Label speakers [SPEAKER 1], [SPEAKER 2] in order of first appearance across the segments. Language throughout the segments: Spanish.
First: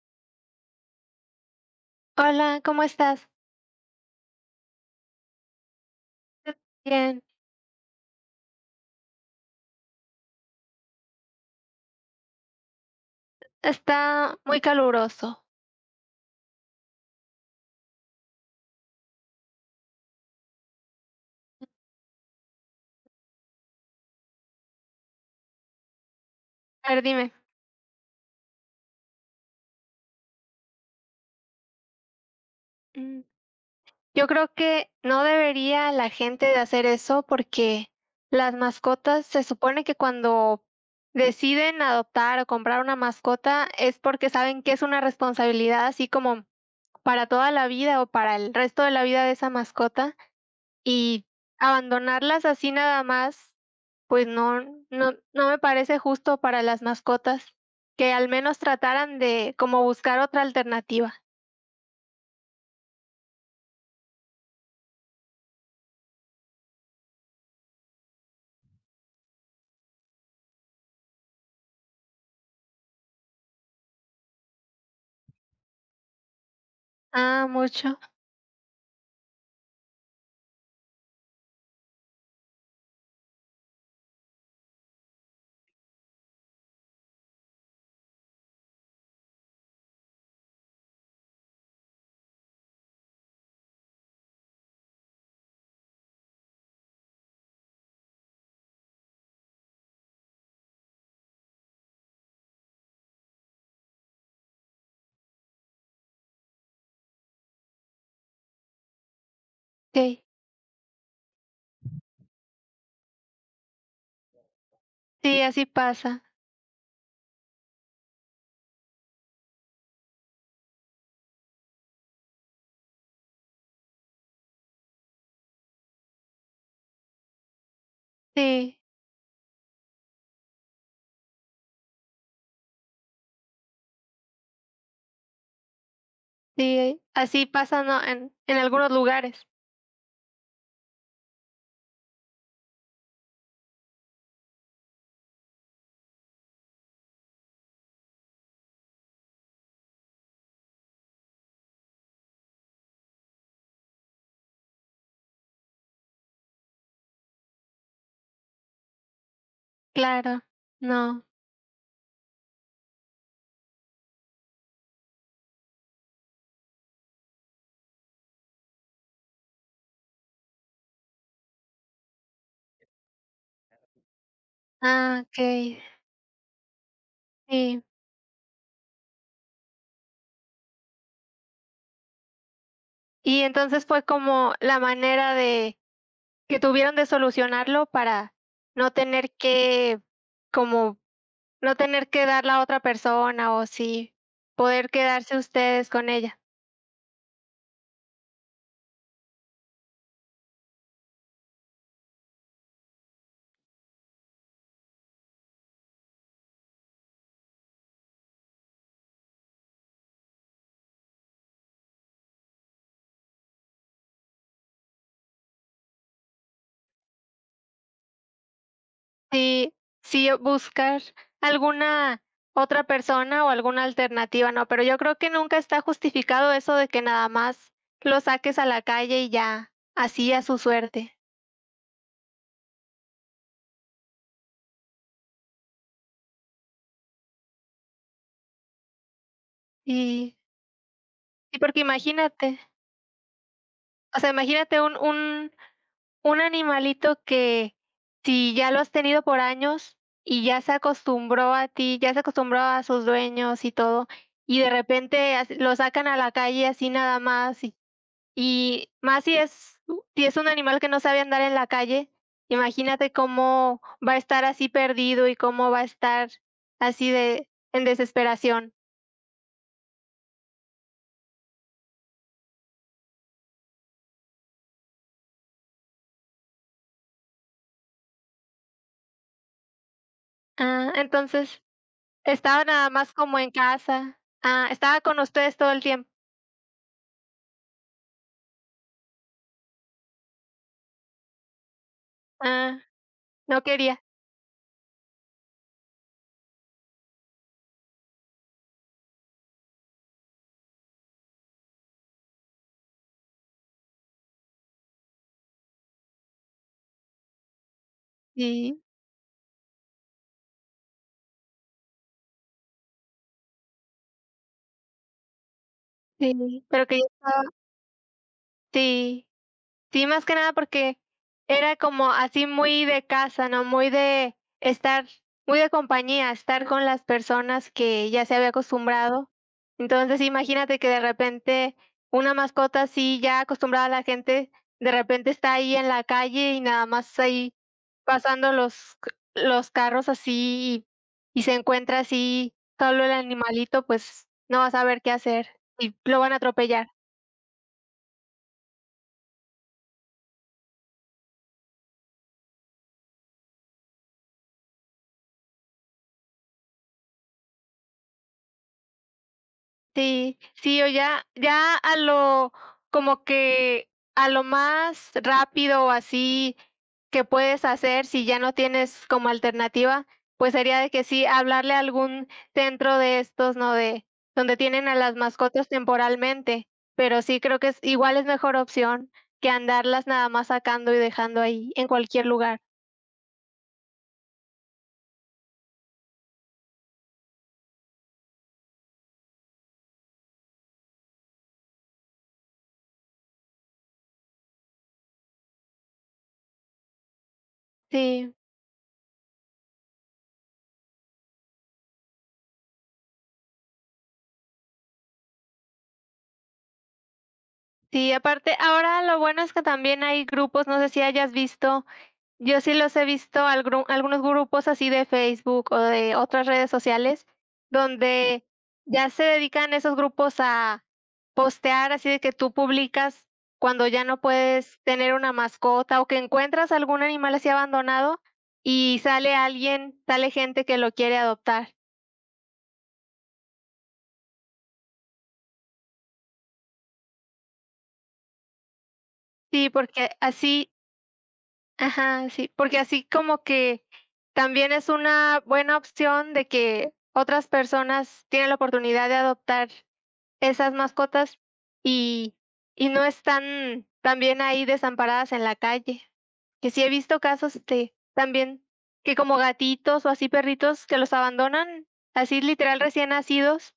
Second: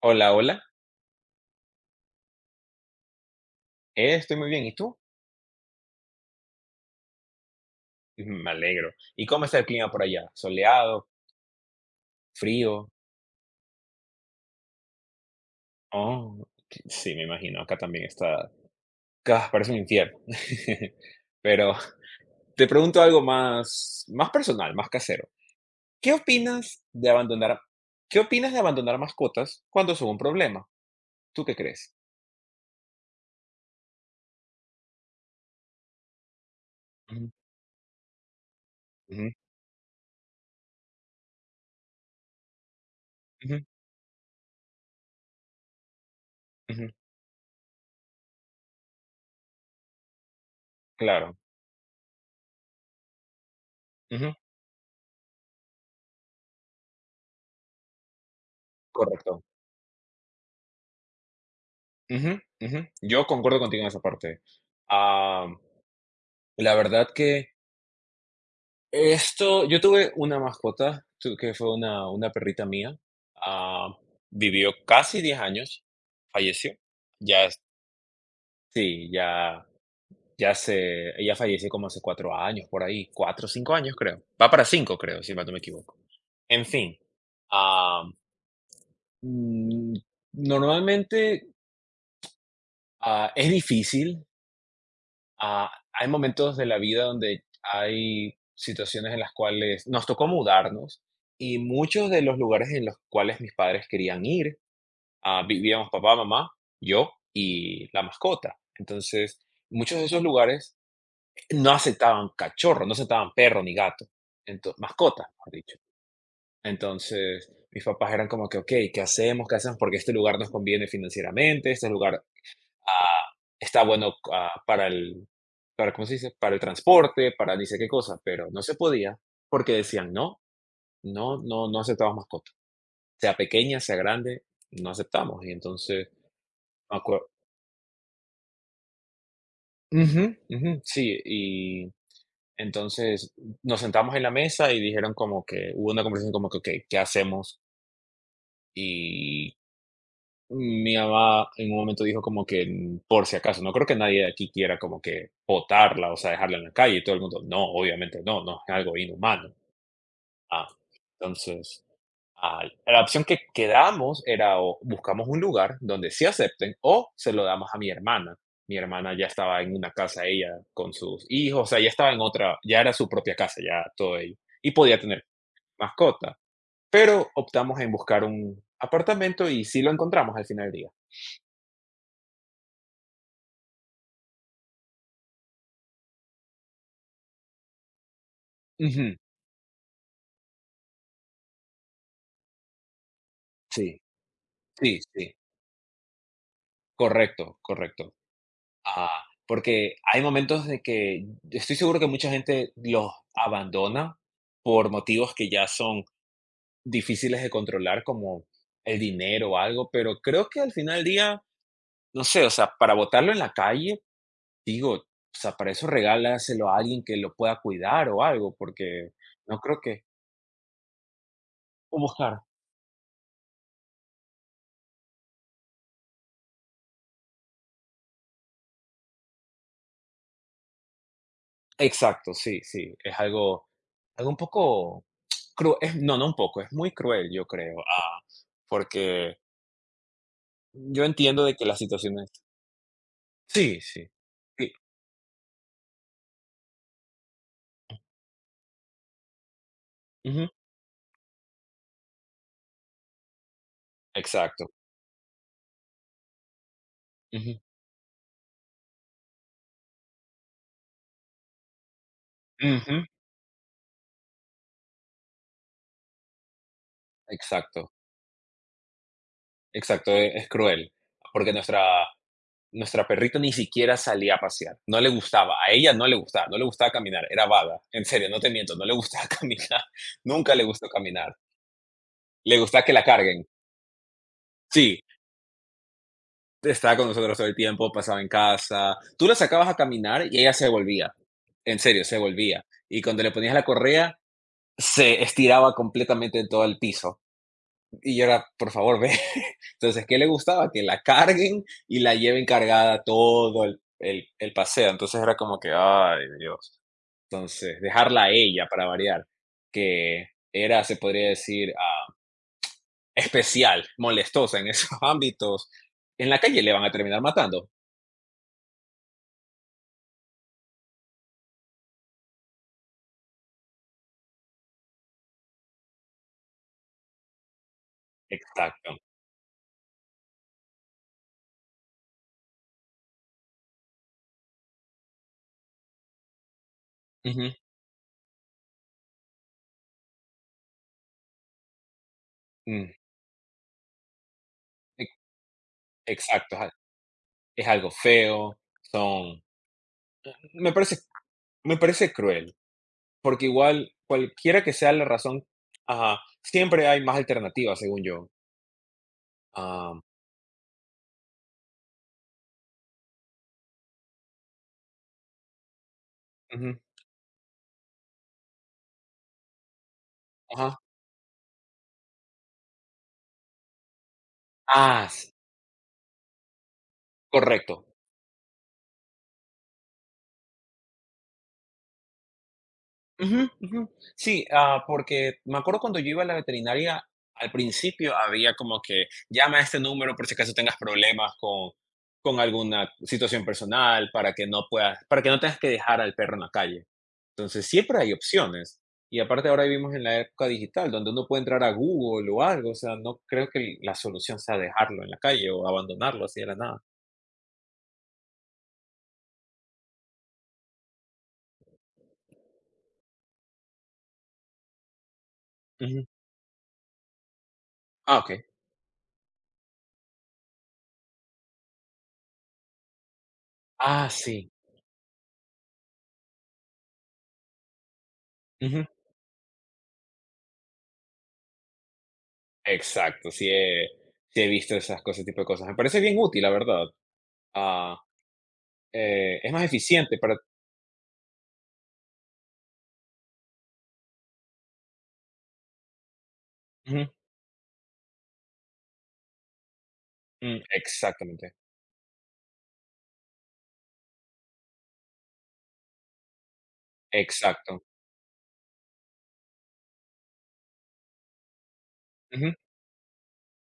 [SPEAKER 1] Hola, hola.
[SPEAKER 2] Hola, ¿cómo estás?
[SPEAKER 1] Estoy muy bien. ¿Y tú?
[SPEAKER 2] Bien,
[SPEAKER 1] Me alegro. ¿Y cómo está el clima por allá? ¿Soleado? ¿Frío?
[SPEAKER 2] está muy caluroso.
[SPEAKER 1] Oh, sí, me imagino. Acá también está. Ah, parece un infierno. Pero te pregunto algo más, más personal, más casero. ¿Qué opinas
[SPEAKER 2] A ver,
[SPEAKER 1] de
[SPEAKER 2] dime,
[SPEAKER 1] abandonar, ¿Qué opinas de abandonar mascotas cuando son un problema? ¿Tú qué crees?
[SPEAKER 2] mm, yo creo que no debería la gente de hacer eso
[SPEAKER 1] Ujú.
[SPEAKER 2] porque las mascotas
[SPEAKER 1] Ujú.
[SPEAKER 2] se supone que cuando deciden adoptar o comprar una
[SPEAKER 1] Ujú.
[SPEAKER 2] mascota es porque saben que es una responsabilidad así como
[SPEAKER 1] Ujú.
[SPEAKER 2] para toda la vida o para el resto de la vida de esa mascota. Y
[SPEAKER 1] Claro.
[SPEAKER 2] abandonarlas así nada más, pues
[SPEAKER 1] Ujú.
[SPEAKER 2] no no me parece justo para las mascotas, que al menos trataran
[SPEAKER 1] Correcto.
[SPEAKER 2] de como buscar otra alternativa.
[SPEAKER 1] Ujú, ujú. Yo concuerdo contigo en esa parte. Ah, la verdad que... Esto, yo tuve una mascota, que fue una perrita mía. ah, Vivió casi 10 años, falleció. Ya,
[SPEAKER 2] Ah, mucho.
[SPEAKER 1] sí, ya, ya se, ella falleció como hace 4 años, por ahí, 4 o 5 años creo. Va para 5 creo, si mal no me equivoco. En fin, ah, mm, normalmente, es difícil. Ah, hay momentos de la vida donde hay situaciones en las cuales nos tocó mudarnos y muchos de los lugares en los cuales mis padres querían ir, vivíamos papá, mamá, yo y la mascota. Entonces, muchos de esos
[SPEAKER 2] Sí,
[SPEAKER 1] lugares no aceptaban cachorro, no aceptaban perro ni gato, entonces mascota,
[SPEAKER 2] sí,
[SPEAKER 1] mejor
[SPEAKER 2] así
[SPEAKER 1] dicho.
[SPEAKER 2] pasa.
[SPEAKER 1] Entonces, mis papás eran como que, ok, ¿qué hacemos? ¿Qué hacemos? Porque este lugar nos conviene financieramente, este lugar, ah, está bueno, para el, para, ¿cómo se dice? Para el transporte, para ni sé qué cosa, pero no se
[SPEAKER 2] Sí,
[SPEAKER 1] podía porque decían, no, no, no, no aceptamos mascota. Sea pequeña, sea grande, no aceptamos. Y entonces, me
[SPEAKER 2] sí,
[SPEAKER 1] acuerdo.
[SPEAKER 2] así pasa, ¿no? En algunos lugares.
[SPEAKER 1] Ujú, ujú, sí, y entonces nos sentamos en la mesa y dijeron como que, hubo una conversación como que, ok, ¿qué hacemos? Y mi mamá en un momento dijo como que, por si acaso, no creo que nadie de aquí quiera como que botarla, o sea, dejarla en la calle y todo el mundo, no, obviamente no, no es algo inhumano.
[SPEAKER 2] Claro,
[SPEAKER 1] Ah,
[SPEAKER 2] no.
[SPEAKER 1] entonces, la opción que quedamos era o buscamos un lugar donde sí acepten o se lo damos a mi hermana. Mi hermana ya estaba en una casa ella con sus hijos, o sea, ya estaba en otra, ya era su propia casa, ya todo ello, y podía
[SPEAKER 2] Ah,
[SPEAKER 1] tener
[SPEAKER 2] okey,
[SPEAKER 1] mascota, pero optamos
[SPEAKER 2] sí.
[SPEAKER 1] en buscar un apartamento y sí lo encontramos al final del día.
[SPEAKER 2] Y entonces fue como la manera de que tuvieron de solucionarlo para no
[SPEAKER 1] Ujú.
[SPEAKER 2] tener que como No tener que darla a otra persona, o
[SPEAKER 1] Sí,
[SPEAKER 2] sí, poder
[SPEAKER 1] sí, sí,
[SPEAKER 2] quedarse ustedes con ella.
[SPEAKER 1] correcto, correcto. Ah, porque hay momentos de que estoy seguro que mucha gente los abandona por motivos que ya son difíciles de controlar, como el dinero o algo, pero creo que al final del día, no sé, o sea, para botarlo en la calle, digo, o sea, para eso regálaselo a alguien que lo pueda cuidar o algo, porque no
[SPEAKER 2] Sí,
[SPEAKER 1] creo que...
[SPEAKER 2] sí, buscar
[SPEAKER 1] o
[SPEAKER 2] alguna
[SPEAKER 1] buscar.
[SPEAKER 2] otra persona o alguna alternativa, no, pero yo creo que nunca está justificado eso de que nada más lo saques a la calle y ya, así a su suerte.
[SPEAKER 1] Exacto, sí, sí, es algo, algo un poco... Cru es, no, no un poco, es muy cruel, yo creo, porque...
[SPEAKER 2] Y
[SPEAKER 1] Yo entiendo de
[SPEAKER 2] y
[SPEAKER 1] que las
[SPEAKER 2] porque
[SPEAKER 1] situaciones...
[SPEAKER 2] imagínate,
[SPEAKER 1] Sí, sí.
[SPEAKER 2] o sea,
[SPEAKER 1] Sí,
[SPEAKER 2] imagínate un Un animalito que, si ya lo has tenido por años y
[SPEAKER 1] ujú,
[SPEAKER 2] ya se acostumbró a ti, ya se acostumbró a sus dueños y todo, y de
[SPEAKER 1] exacto,
[SPEAKER 2] repente lo sacan a la calle así nada
[SPEAKER 1] ujú,
[SPEAKER 2] más, y más si es, si es un animal que no sabe andar en la calle,
[SPEAKER 1] ujú,
[SPEAKER 2] imagínate cómo va a estar así perdido y cómo va a estar así de en
[SPEAKER 1] exacto,
[SPEAKER 2] desesperación.
[SPEAKER 1] exacto, es cruel, porque nuestra, nuestra perrita ni siquiera salía a pasear, no le gustaba, a ella no le gustaba, no le gustaba caminar, era vaga, en serio, no te miento, no le gustaba caminar, nunca le gustó
[SPEAKER 2] Ah,
[SPEAKER 1] caminar,
[SPEAKER 2] entonces
[SPEAKER 1] le
[SPEAKER 2] estaba
[SPEAKER 1] gustaba
[SPEAKER 2] nada
[SPEAKER 1] que la
[SPEAKER 2] más como
[SPEAKER 1] carguen.
[SPEAKER 2] en casa. Ah, estaba
[SPEAKER 1] Sí.
[SPEAKER 2] con ustedes todo el tiempo.
[SPEAKER 1] Estaba con nosotros todo el tiempo, pasaba en casa. Tú la sacabas a caminar y ella se volvía. En serio, se volvía.
[SPEAKER 2] Ah,
[SPEAKER 1] Y cuando le ponías
[SPEAKER 2] no
[SPEAKER 1] la
[SPEAKER 2] quería.
[SPEAKER 1] correa, se estiraba completamente en todo el piso. Y yo era, por favor, ve. Entonces, ¿qué le gustaba? Que la carguen y la lleven cargada todo el paseo. Entonces era como que, ay, Dios. Entonces, dejarla a ella
[SPEAKER 2] Sí.
[SPEAKER 1] para variar, que era, se podría decir, especial, molestosa en esos ámbitos, en la calle
[SPEAKER 2] Sí,
[SPEAKER 1] le van
[SPEAKER 2] pero
[SPEAKER 1] a
[SPEAKER 2] que yo
[SPEAKER 1] terminar
[SPEAKER 2] estaba
[SPEAKER 1] matando.
[SPEAKER 2] sí, sí, más que nada porque era como así muy de casa, ¿no? Muy de estar muy de compañía, estar con las personas que ya se había
[SPEAKER 1] Exacto.
[SPEAKER 2] acostumbrado. Entonces, imagínate que de repente una mascota así ya acostumbrada a la gente, de repente está ahí en la calle y nada más ahí
[SPEAKER 1] Ujú,
[SPEAKER 2] pasando los c los carros así y se encuentra así
[SPEAKER 1] mm,
[SPEAKER 2] solo el animalito, pues no va a saber
[SPEAKER 1] e
[SPEAKER 2] qué hacer y lo van a
[SPEAKER 1] exacto,
[SPEAKER 2] atropellar.
[SPEAKER 1] es algo feo, son... me parece me parece cruel, porque igual, cualquiera que sea la razón, ajá, siempre hay más alternativas, según yo. Am,
[SPEAKER 2] Sí, sí, o ya a lo como que a lo más rápido o así
[SPEAKER 1] ujú,
[SPEAKER 2] que puedes hacer, si ya no tienes como alternativa, pues sería
[SPEAKER 1] ajá.
[SPEAKER 2] de que sí, hablarle a algún centro de estos, ¿no? De donde tienen a
[SPEAKER 1] Ah,
[SPEAKER 2] las
[SPEAKER 1] s
[SPEAKER 2] mascotas temporalmente, pero sí creo que es
[SPEAKER 1] Correcto.
[SPEAKER 2] igual es mejor opción que andarlas nada más sacando y dejando ahí en cualquier lugar.
[SPEAKER 1] Ujú, ujú. Sí, ah, porque me acuerdo cuando yo iba a la veterinaria, al principio había como que llama a este número por si acaso tengas problemas con... con alguna situación personal, para que no puedas... para que no tengas que dejar al perro en la calle. Entonces, siempre hay
[SPEAKER 2] Sí,
[SPEAKER 1] opciones. Y aparte ahora vivimos en la época digital, donde uno puede entrar a Google o algo, o sea, no creo que el- la solución sea dejarlo en la calle o abandonarlo así de la nada.
[SPEAKER 2] sí, aparte, ahora lo bueno es que también hay grupos, no sé si hayas visto. Yo sí los he visto algún algunos grupos así de Facebook o
[SPEAKER 1] Ujú.
[SPEAKER 2] de otras redes sociales,
[SPEAKER 1] Ah,
[SPEAKER 2] donde
[SPEAKER 1] okey.
[SPEAKER 2] ya se dedican esos grupos a postear así de que tú publicas cuando ya
[SPEAKER 1] Ah,
[SPEAKER 2] no
[SPEAKER 1] sí.
[SPEAKER 2] puedes tener una mascota o que encuentras algún animal así abandonado
[SPEAKER 1] Ujú.
[SPEAKER 2] y sale alguien, sale gente que lo quiere adoptar.
[SPEAKER 1] Exacto, sí he visto esas cosas, tipo de cosas. Me parece bien útil, la verdad. Ah, es más
[SPEAKER 2] Sí, porque
[SPEAKER 1] eficiente para...
[SPEAKER 2] así ajá, sí, porque así como que también es una buena opción de que
[SPEAKER 1] ujú,
[SPEAKER 2] otras personas tienen la oportunidad de adoptar
[SPEAKER 1] mm,
[SPEAKER 2] esas mascotas
[SPEAKER 1] exactamente.
[SPEAKER 2] y y no están también ahí desamparadas en la calle. Que sí he visto casos,
[SPEAKER 1] Exacto.
[SPEAKER 2] este, también que como gatitos o así perritos que los abandonan, así
[SPEAKER 1] Ujú,
[SPEAKER 2] literal recién nacidos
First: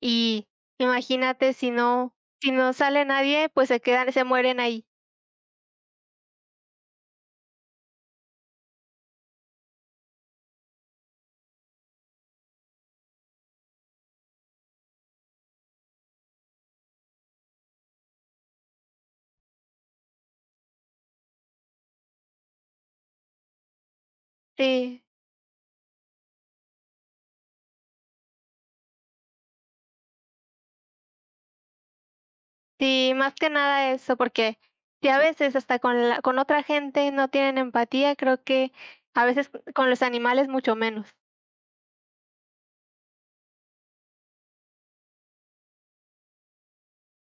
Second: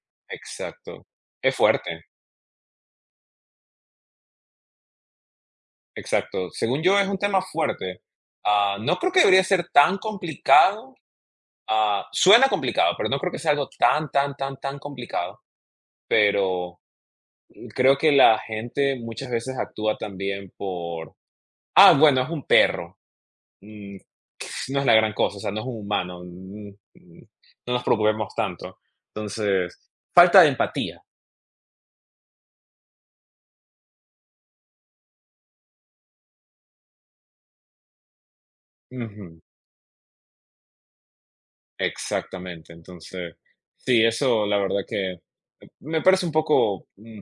[SPEAKER 2] y
[SPEAKER 1] exacto.
[SPEAKER 2] imagínate
[SPEAKER 1] Es fuerte,
[SPEAKER 2] si no sale nadie, pues se quedan se mueren ahí.
[SPEAKER 1] exacto. Según yo, es un tema fuerte. Ah, no creo que debería ser tan complicado. Suena complicado, pero no creo que sea algo tan, tan, tan, tan complicado, pero creo que la gente muchas veces actúa también por, bueno, es un perro, mm, no es la
[SPEAKER 2] Sí,
[SPEAKER 1] gran cosa, o sea, no es un humano, mm, no nos preocupemos tanto. Entonces, falta de empatía.
[SPEAKER 2] sí, más que nada eso, porque sí, a veces hasta con la con otra gente no tienen empatía, creo que a
[SPEAKER 1] Ujú.
[SPEAKER 2] veces con los animales mucho menos.
[SPEAKER 1] Exactamente, entonces, sí, eso la verdad que me parece un poco,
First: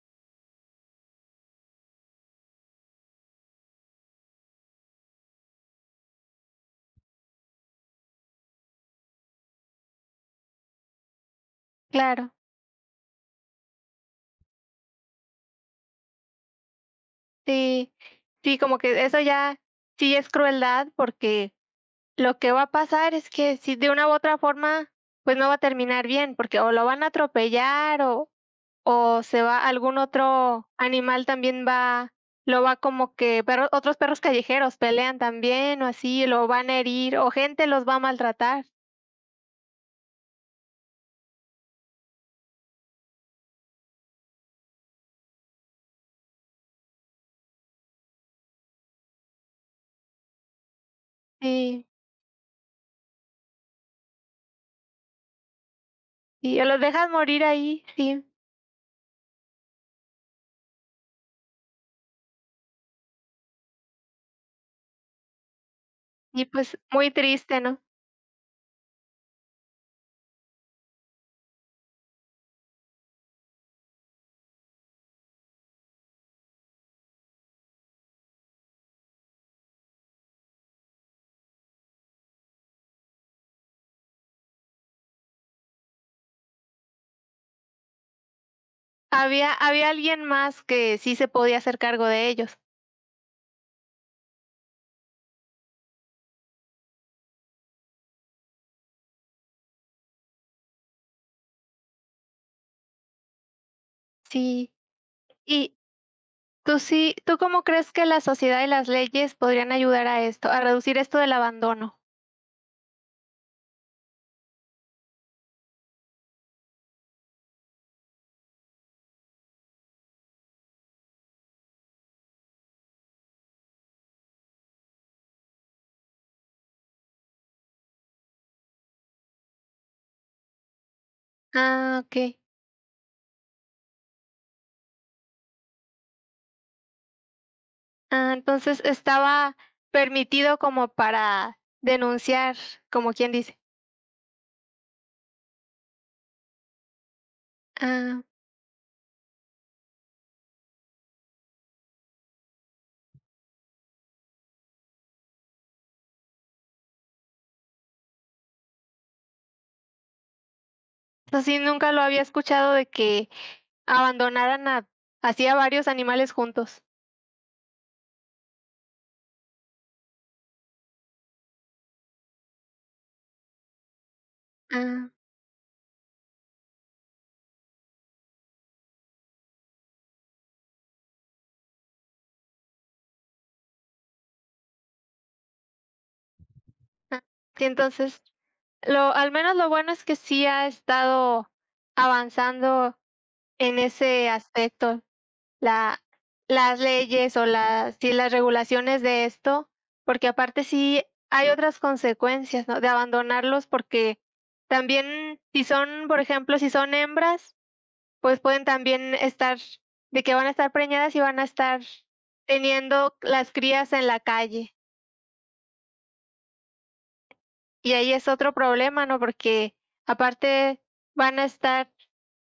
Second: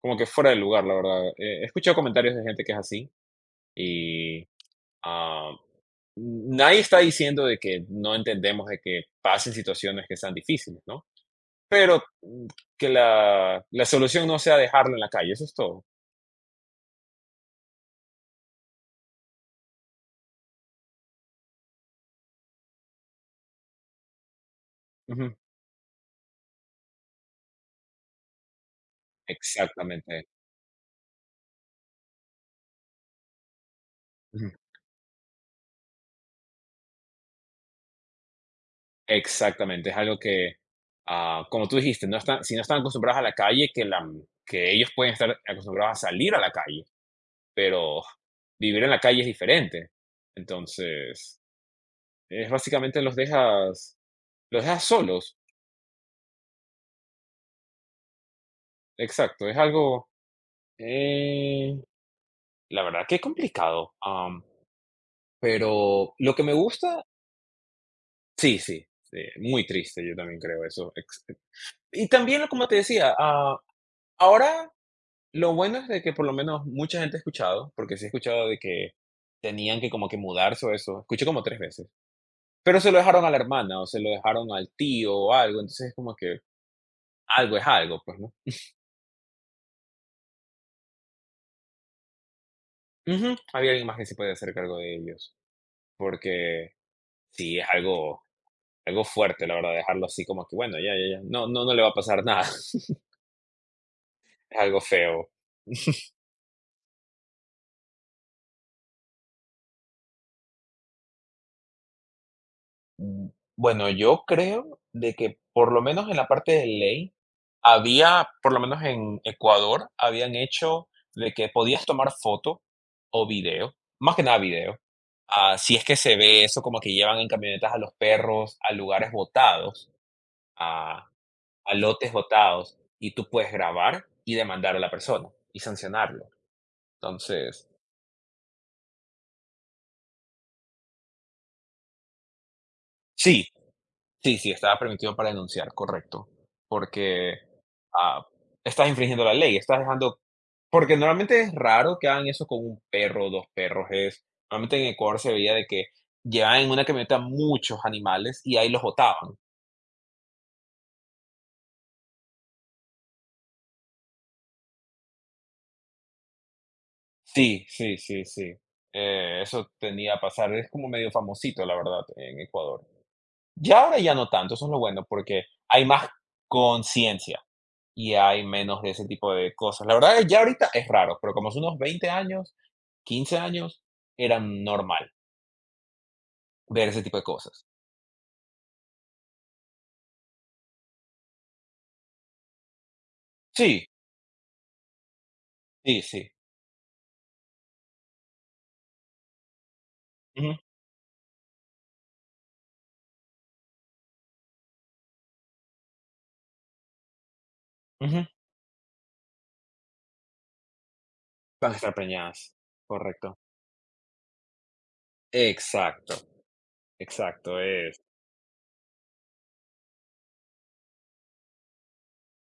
[SPEAKER 1] como que fuera de lugar, la verdad. He escuchado comentarios de gente que es así y... ah, nadie está diciendo de que no entendemos de que pasen situaciones que sean difíciles, ¿no? Pero,
[SPEAKER 2] Claro.
[SPEAKER 1] que la solución no sea dejarlo en la calle, eso es todo.
[SPEAKER 2] Sí, sí, como que eso ya sí es crueldad, porque lo que va a pasar es que si de una u otra forma,
[SPEAKER 1] Ujú.
[SPEAKER 2] pues no va a terminar bien, porque o lo van a atropellar o se va algún
[SPEAKER 1] Exactamente.
[SPEAKER 2] otro animal también va lo va como que perro otros perros
[SPEAKER 1] Ujú.
[SPEAKER 2] callejeros pelean también o así, lo van a herir o gente los va a maltratar.
[SPEAKER 1] Exactamente. Es algo que, como tú dijiste, no están, si no están acostumbrados a la calle, que, la, que ellos pueden estar acostumbrados a salir a la calle, pero vivir en la calle es diferente. Entonces,
[SPEAKER 2] Sí,
[SPEAKER 1] es básicamente los dejas solos.
[SPEAKER 2] y los dejas morir ahí, sí.
[SPEAKER 1] Exacto. Es algo... eh, la verdad que es complicado, pero lo que
[SPEAKER 2] Y
[SPEAKER 1] me
[SPEAKER 2] pues
[SPEAKER 1] gusta...
[SPEAKER 2] muy triste, ¿no?
[SPEAKER 1] sí, sí, muy triste, yo también creo eso, ex y también, como te decía, ahora lo bueno es de que por lo menos mucha gente ha escuchado, porque sí he escuchado de que tenían que como que mudarse o eso, escuché como 3 veces, pero se lo dejaron a la hermana o se lo dejaron al tío o algo, entonces es como que algo es algo, pues, ¿no?
[SPEAKER 2] Había alguien más que sí se podía hacer cargo de ellos.
[SPEAKER 1] Ujú, había alguien más que se puede hacer cargo de ellos, porque sí es algo... algo fuerte, la verdad, dejarlo así como que, bueno, ya, ya, ya, no, no, no le va a pasar nada, es
[SPEAKER 2] Sí.
[SPEAKER 1] algo feo.
[SPEAKER 2] Y tú sí, ¿tú cómo crees que la sociedad y las leyes podrían ayudar a esto, a reducir esto del abandono?
[SPEAKER 1] Mm, Bueno, yo creo de que por lo menos en la parte de ley había, por lo menos en Ecuador, habían hecho de que podías tomar foto o video, más que nada video. Si es que se ve eso como que llevan en camionetas a los perros a lugares botados, a, a
[SPEAKER 2] Ah,
[SPEAKER 1] lotes
[SPEAKER 2] okey.
[SPEAKER 1] botados, y tú puedes grabar y demandar a la persona y sancionarlo. Entonces,
[SPEAKER 2] Ah, entonces estaba permitido como para denunciar, como quien
[SPEAKER 1] sí.
[SPEAKER 2] dice.
[SPEAKER 1] Sí, sí, estaba permitido para denunciar, correcto. Porque, ah,
[SPEAKER 2] Ah,
[SPEAKER 1] estás infringiendo la ley, estás dejando... porque normalmente es raro que hagan eso con un perro, o 2 perros, es... normalmente en Ecuador se veía de que llevaban en una camioneta muchos animales y ahí los botaban.
[SPEAKER 2] así nunca lo había escuchado de que abandonaran a así a varios animales juntos.
[SPEAKER 1] Sí, sí, sí, sí, eso tenía a pasar, es como medio famosito, la verdad, en Ecuador. Ya ahora ya no tanto, eso es lo bueno,
[SPEAKER 2] Ah,
[SPEAKER 1] porque hay más conciencia. Y hay menos de ese tipo de cosas. La verdad, es que ya ahorita es raro, pero como hace unos 20 años, 15 años, era normal ver ese tipo
[SPEAKER 2] ah.
[SPEAKER 1] de
[SPEAKER 2] Sí,
[SPEAKER 1] cosas.
[SPEAKER 2] entonces, lo al menos lo bueno es que sí ha estado avanzando en
[SPEAKER 1] Sí,
[SPEAKER 2] ese aspecto. La
[SPEAKER 1] sí, sí.
[SPEAKER 2] Las leyes o las sí, las regulaciones de esto, porque
[SPEAKER 1] Ujú,
[SPEAKER 2] aparte sí hay otras consecuencias, ¿no?, de abandonarlos, porque también si son, por ejemplo, si son hembras,
[SPEAKER 1] ujú.
[SPEAKER 2] pues pueden también estar de que van a estar preñadas y van a
[SPEAKER 1] Van a
[SPEAKER 2] estar
[SPEAKER 1] estar preñadas.
[SPEAKER 2] teniendo
[SPEAKER 1] Correcto.
[SPEAKER 2] las crías en la calle.
[SPEAKER 1] Exacto, exacto,
[SPEAKER 2] Y
[SPEAKER 1] es.
[SPEAKER 2] ahí es otro problema, ¿no?, porque aparte van a estar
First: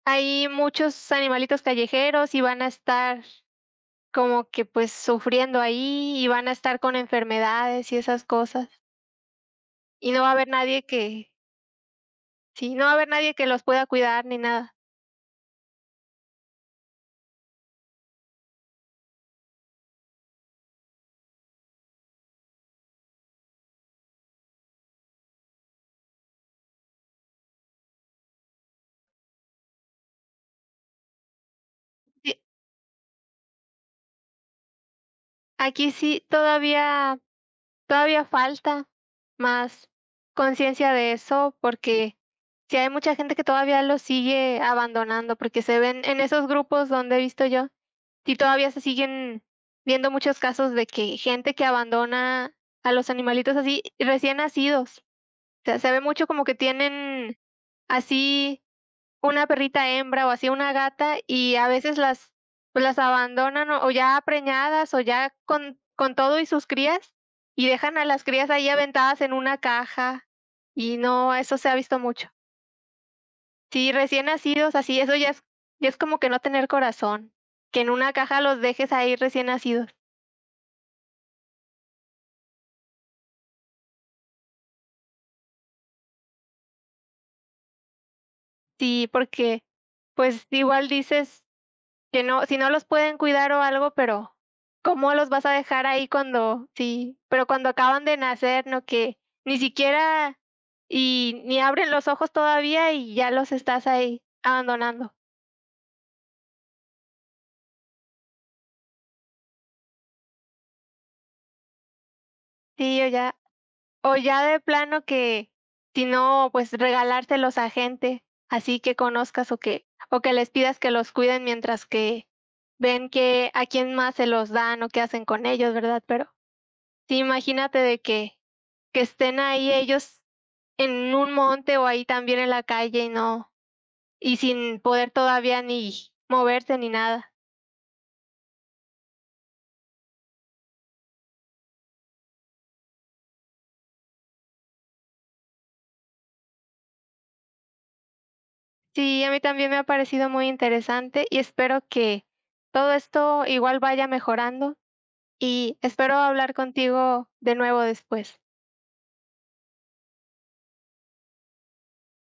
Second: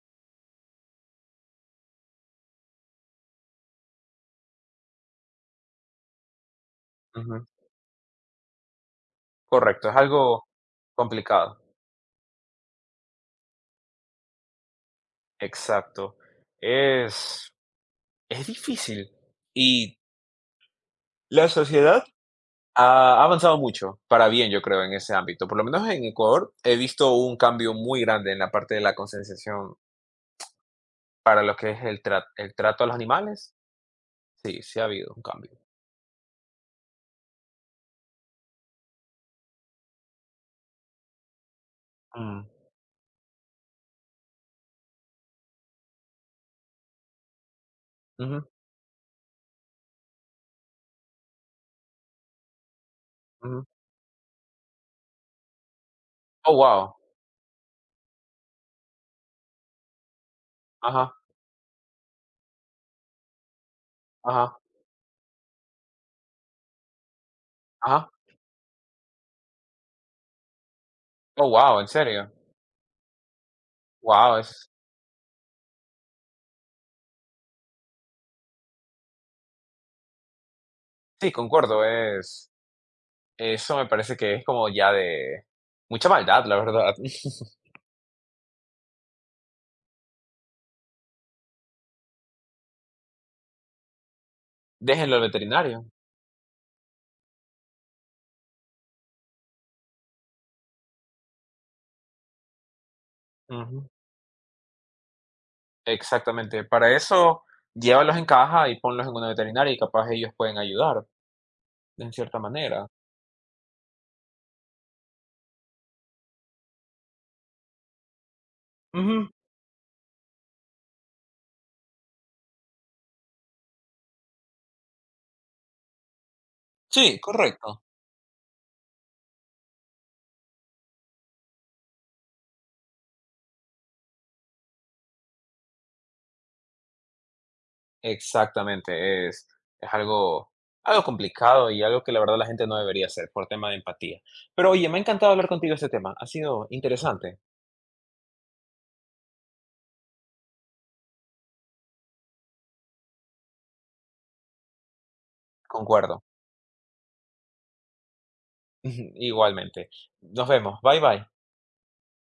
[SPEAKER 2] ahí muchos animalitos callejeros y van a estar como que, pues, sufriendo ahí y van a estar con
[SPEAKER 1] Ujú.
[SPEAKER 2] enfermedades y esas cosas,
[SPEAKER 1] Correcto, es
[SPEAKER 2] y no va a
[SPEAKER 1] algo
[SPEAKER 2] haber nadie que
[SPEAKER 1] complicado.
[SPEAKER 2] sí, no va a haber nadie que los pueda cuidar ni nada.
[SPEAKER 1] Exacto. Es, es difícil. Y la sociedad ha avanzado mucho, para bien, yo creo, en ese ámbito. Por lo menos en Ecuador he visto un cambio muy grande en la parte de la concienciación para lo que es el tra-
[SPEAKER 2] Sí,
[SPEAKER 1] el trato a los animales. Sí, sí ha habido un cambio.
[SPEAKER 2] aquí sí todavía falta más conciencia de eso, porque
[SPEAKER 1] Mm,
[SPEAKER 2] sí hay mucha gente que todavía los sigue abandonando, porque se ven en esos grupos donde he visto yo, sí
[SPEAKER 1] ujú,
[SPEAKER 2] todavía se siguen viendo muchos casos de que gente que abandona a los animalitos
[SPEAKER 1] ujú.
[SPEAKER 2] así, recién nacidos. Sea, se ve mucho como que
[SPEAKER 1] Oh, wow.
[SPEAKER 2] tienen así una perrita hembra o así una
[SPEAKER 1] Ajá,
[SPEAKER 2] gata, y a veces las, pues, las abandonan o ya
[SPEAKER 1] ajá,
[SPEAKER 2] preñadas o ya con todo y sus crías, y dejan a
[SPEAKER 1] ajá.
[SPEAKER 2] las crías ahí aventadas en una caja, y no,
[SPEAKER 1] Oh,
[SPEAKER 2] eso se ha
[SPEAKER 1] wow, ¿en
[SPEAKER 2] visto mucho.
[SPEAKER 1] serio?
[SPEAKER 2] Sí, recién
[SPEAKER 1] Wow, es...
[SPEAKER 2] nacidos, así, eso ya es como que no tener corazón, que en una caja los dejes ahí recién nacidos.
[SPEAKER 1] sí, concuerdo, es... eso me parece que es como ya de mucha maldad, la verdad.
[SPEAKER 2] Sí, porque, pues, igual dices que no no los pueden cuidar o algo, pero, ¿cómo
[SPEAKER 1] Déjenlo al
[SPEAKER 2] los vas a dejar
[SPEAKER 1] veterinario.
[SPEAKER 2] ahí cuando sí? Pero cuando acaban de nacer, ¿no? Que ni siquiera y ni abren los ojos todavía y ya los
[SPEAKER 1] Ujú.
[SPEAKER 2] estás ahí abandonando.
[SPEAKER 1] Exactamente. Para eso, llévalos en caja y ponlos en una veterinaria y capaz ellos pueden ayudar, en cierta manera.
[SPEAKER 2] Sí, o o ya de plano que, si no, pues, regalárselos a gente así que
[SPEAKER 1] Ujú.
[SPEAKER 2] conozcas o que les pidas que los cuiden mientras que ven que a quién más se los dan o qué hacen con ellos, ¿verdad? Pero sí,
[SPEAKER 1] Sí,
[SPEAKER 2] imagínate
[SPEAKER 1] correcto.
[SPEAKER 2] de que estén ahí ellos en un monte, o ahí también en la calle, y no, y sin poder todavía ni moverse ni nada.
[SPEAKER 1] Exactamente. Es algo, algo complicado y algo que la verdad la gente no debería hacer por tema de empatía. Pero oye, me ha encantado hablar contigo de este tema. Ha sido interesante.
[SPEAKER 2] Sí, a mí también me ha parecido muy interesante y espero que todo esto igual vaya mejorando, y espero
[SPEAKER 1] Concuerdo.
[SPEAKER 2] hablar contigo de nuevo después.
[SPEAKER 1] Igualmente. Nos vemos. Bye bye.